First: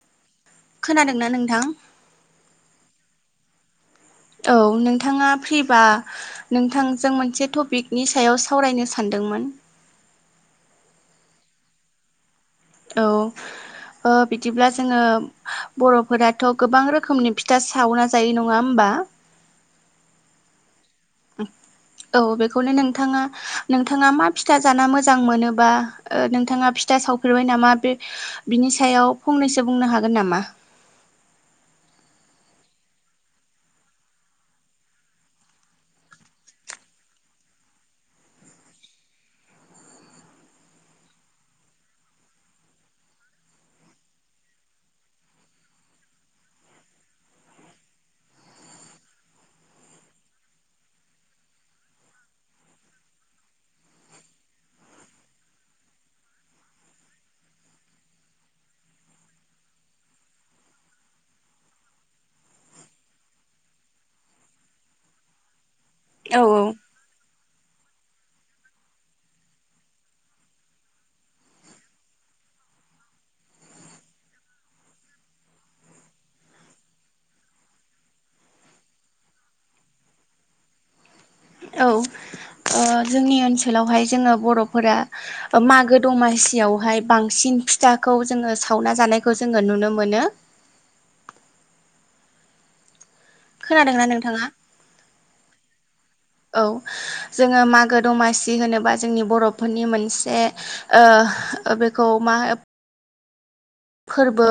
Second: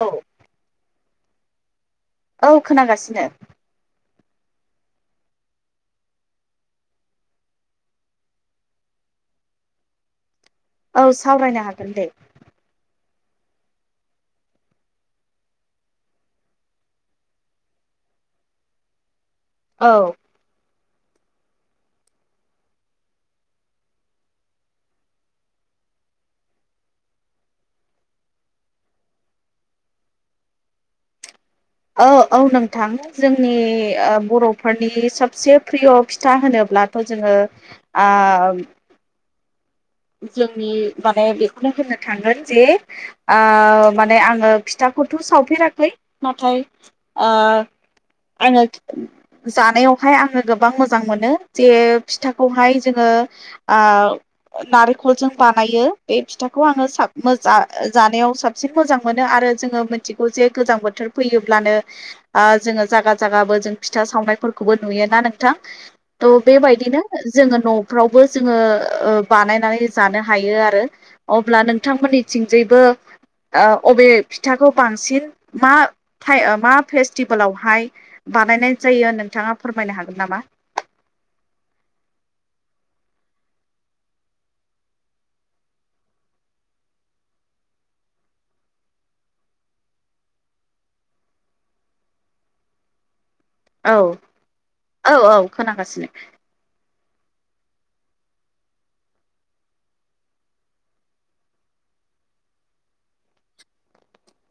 औ। खोनादोंना नोंथां? औ खोनागासिनो। औ नोंथाङा फ्रिबा नोंथांजों मोनसे टपिकनि सायाव सावरायनो सानदों मोन। औ सावरायनो हागोन दे। औ ओ बिदिब्ला जोङो बर'फोराथ' गोबां रोखोमनि फिथा सावना जायो नङा होमबा? औ [inaudible] औ बेखौनो नोंथाङा नोंथाङा मा फिथा जाना मोजां मोनो बा ओ नोंथाङा फि था सावफेरबाय नामा बे बिनि सायाव फंनैसो बुंनो हागोन नामा? [inaudible] औ औ नोंथां जोंनि ओ बर'फोरनि सबसे प्रिय' फिथा होनोब्ला थ' जोङो आ जोंनि माने बेखौनो होननो थांगोन जे आ माने आङो फिथा खौथ' सावफेराखै नाथाय ओ आङो जानायावहाय आङो गोबां मोजां मोनो जे फिथाखौहाय जोङो ओ आ नारेंखलजों बानायो बे फिथाखौ आङो [unintelligible] जानायाव साबसिन मोजां मोनो आरो जोङो मिथिगौ जे गोजां बोथोर फैयोब्लानो आ जोङो जागा जागाबो जों फिथा सावनाय खौबो नुयोना नोंथां थ' औ औ बेबायदिनो जोङो न'फ्रावबो जोङो ओ बानायनानै जानो हायो आरो। अब्ला नोंथांमोननि थिंजायबो ओ अबे फिथाखौ बांसिन मा थाय ओ मा फेस्टिभेलावहाय बानायनाय जायो नोंथाङा फोरमायनो हागोन नामा? औ। ओ जोंनि ओनसोलावहाय जोङो बर'फोरा ओ मागो दमासियावहाय बांसिन फिथाखौ जोङो सावना जानायखौ जोङो नुनो मोनो। [inaudible] औ खोनादोंना नोंथाङा? औ औ खोनागासिनो। औ जोङो मागो दमासि होनोबा जोंनि बर'फोरनि मोनसे ओ बेखौ मा [unintelligible] फोरबो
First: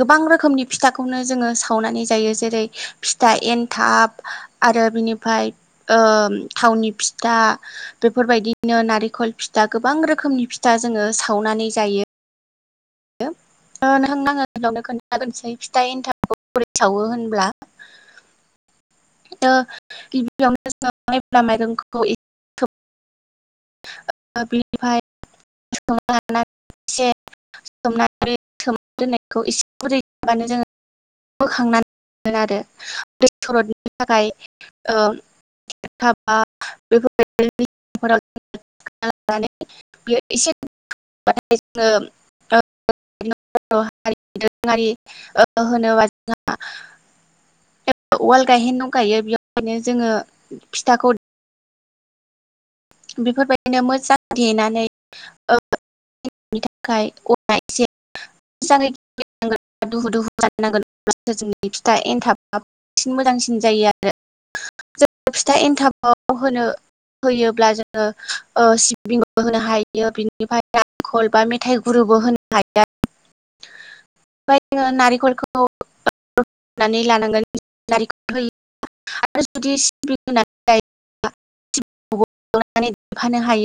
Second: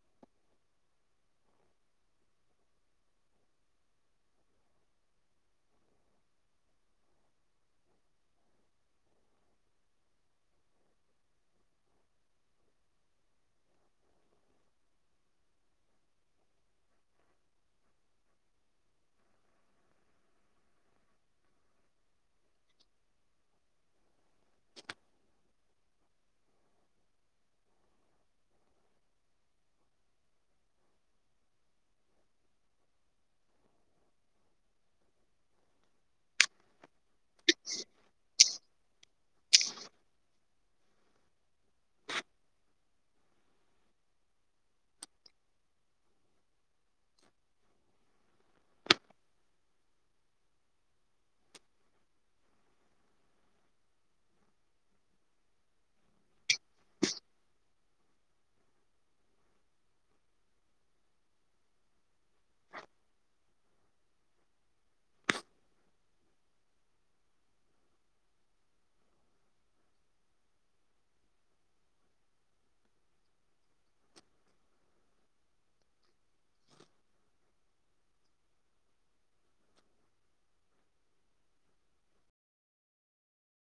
गोबां रोखोमनि फिथाखौनो जोङो सावनानै जायो जेरै फिथा एन थाब आरो बिनिफ्राय ओ थावनि फिथा बेफोर बायदि बिदिनो नारेंखल फिथा गोबां रोखोमनि फिथा जोङो सावनानै जायो। नों [unintelligible] आं गिबियावनो खोनथानोसै फिथा एनथाबखौ बोरै सावो होनब्ला ओ गिबियावनो जोङो मायब्रा माइरंखौ ओ बिनिफ्राय सोमना लानानै इसे सोमनानै सोमनानै दोननायखौ एसे गुरैबानो जोङो बोखांनानै दोनो आरो दै सरदनायनि थाखाय ओ थाबा बेफोर बायदि [unintelligible] [unintelligible] [unintelligible] दोरोङारि ओ होनोबा जोंहा उवाल गायहेन दंखायो बेवहायनो जोङो फिथाखौ बेफोर बायदिनो मोजां देनानै ओ नि थाखाय [unintelligible] मोजाङै देनांगोन दुहु दुहु जानांगोन अब्लासो जोंनि फिथा एनथाबा बांसिन मोजांसिन जायो आरो जों फिथा एनथाबाव होनो होयोब्ला जों ओ सिबिंबो होनो हायो बिनिफ्राय नारेंखल बा मेथाइ गुरुबो होनो हायो आरो ओमफ्राय जोङो नारेंखलखौ नानै लानांगोन नारेंखल होयोबा आरो जुदि सिबिं होनानै लायोबा सिबिंखौ एवनानै देफानो हायो।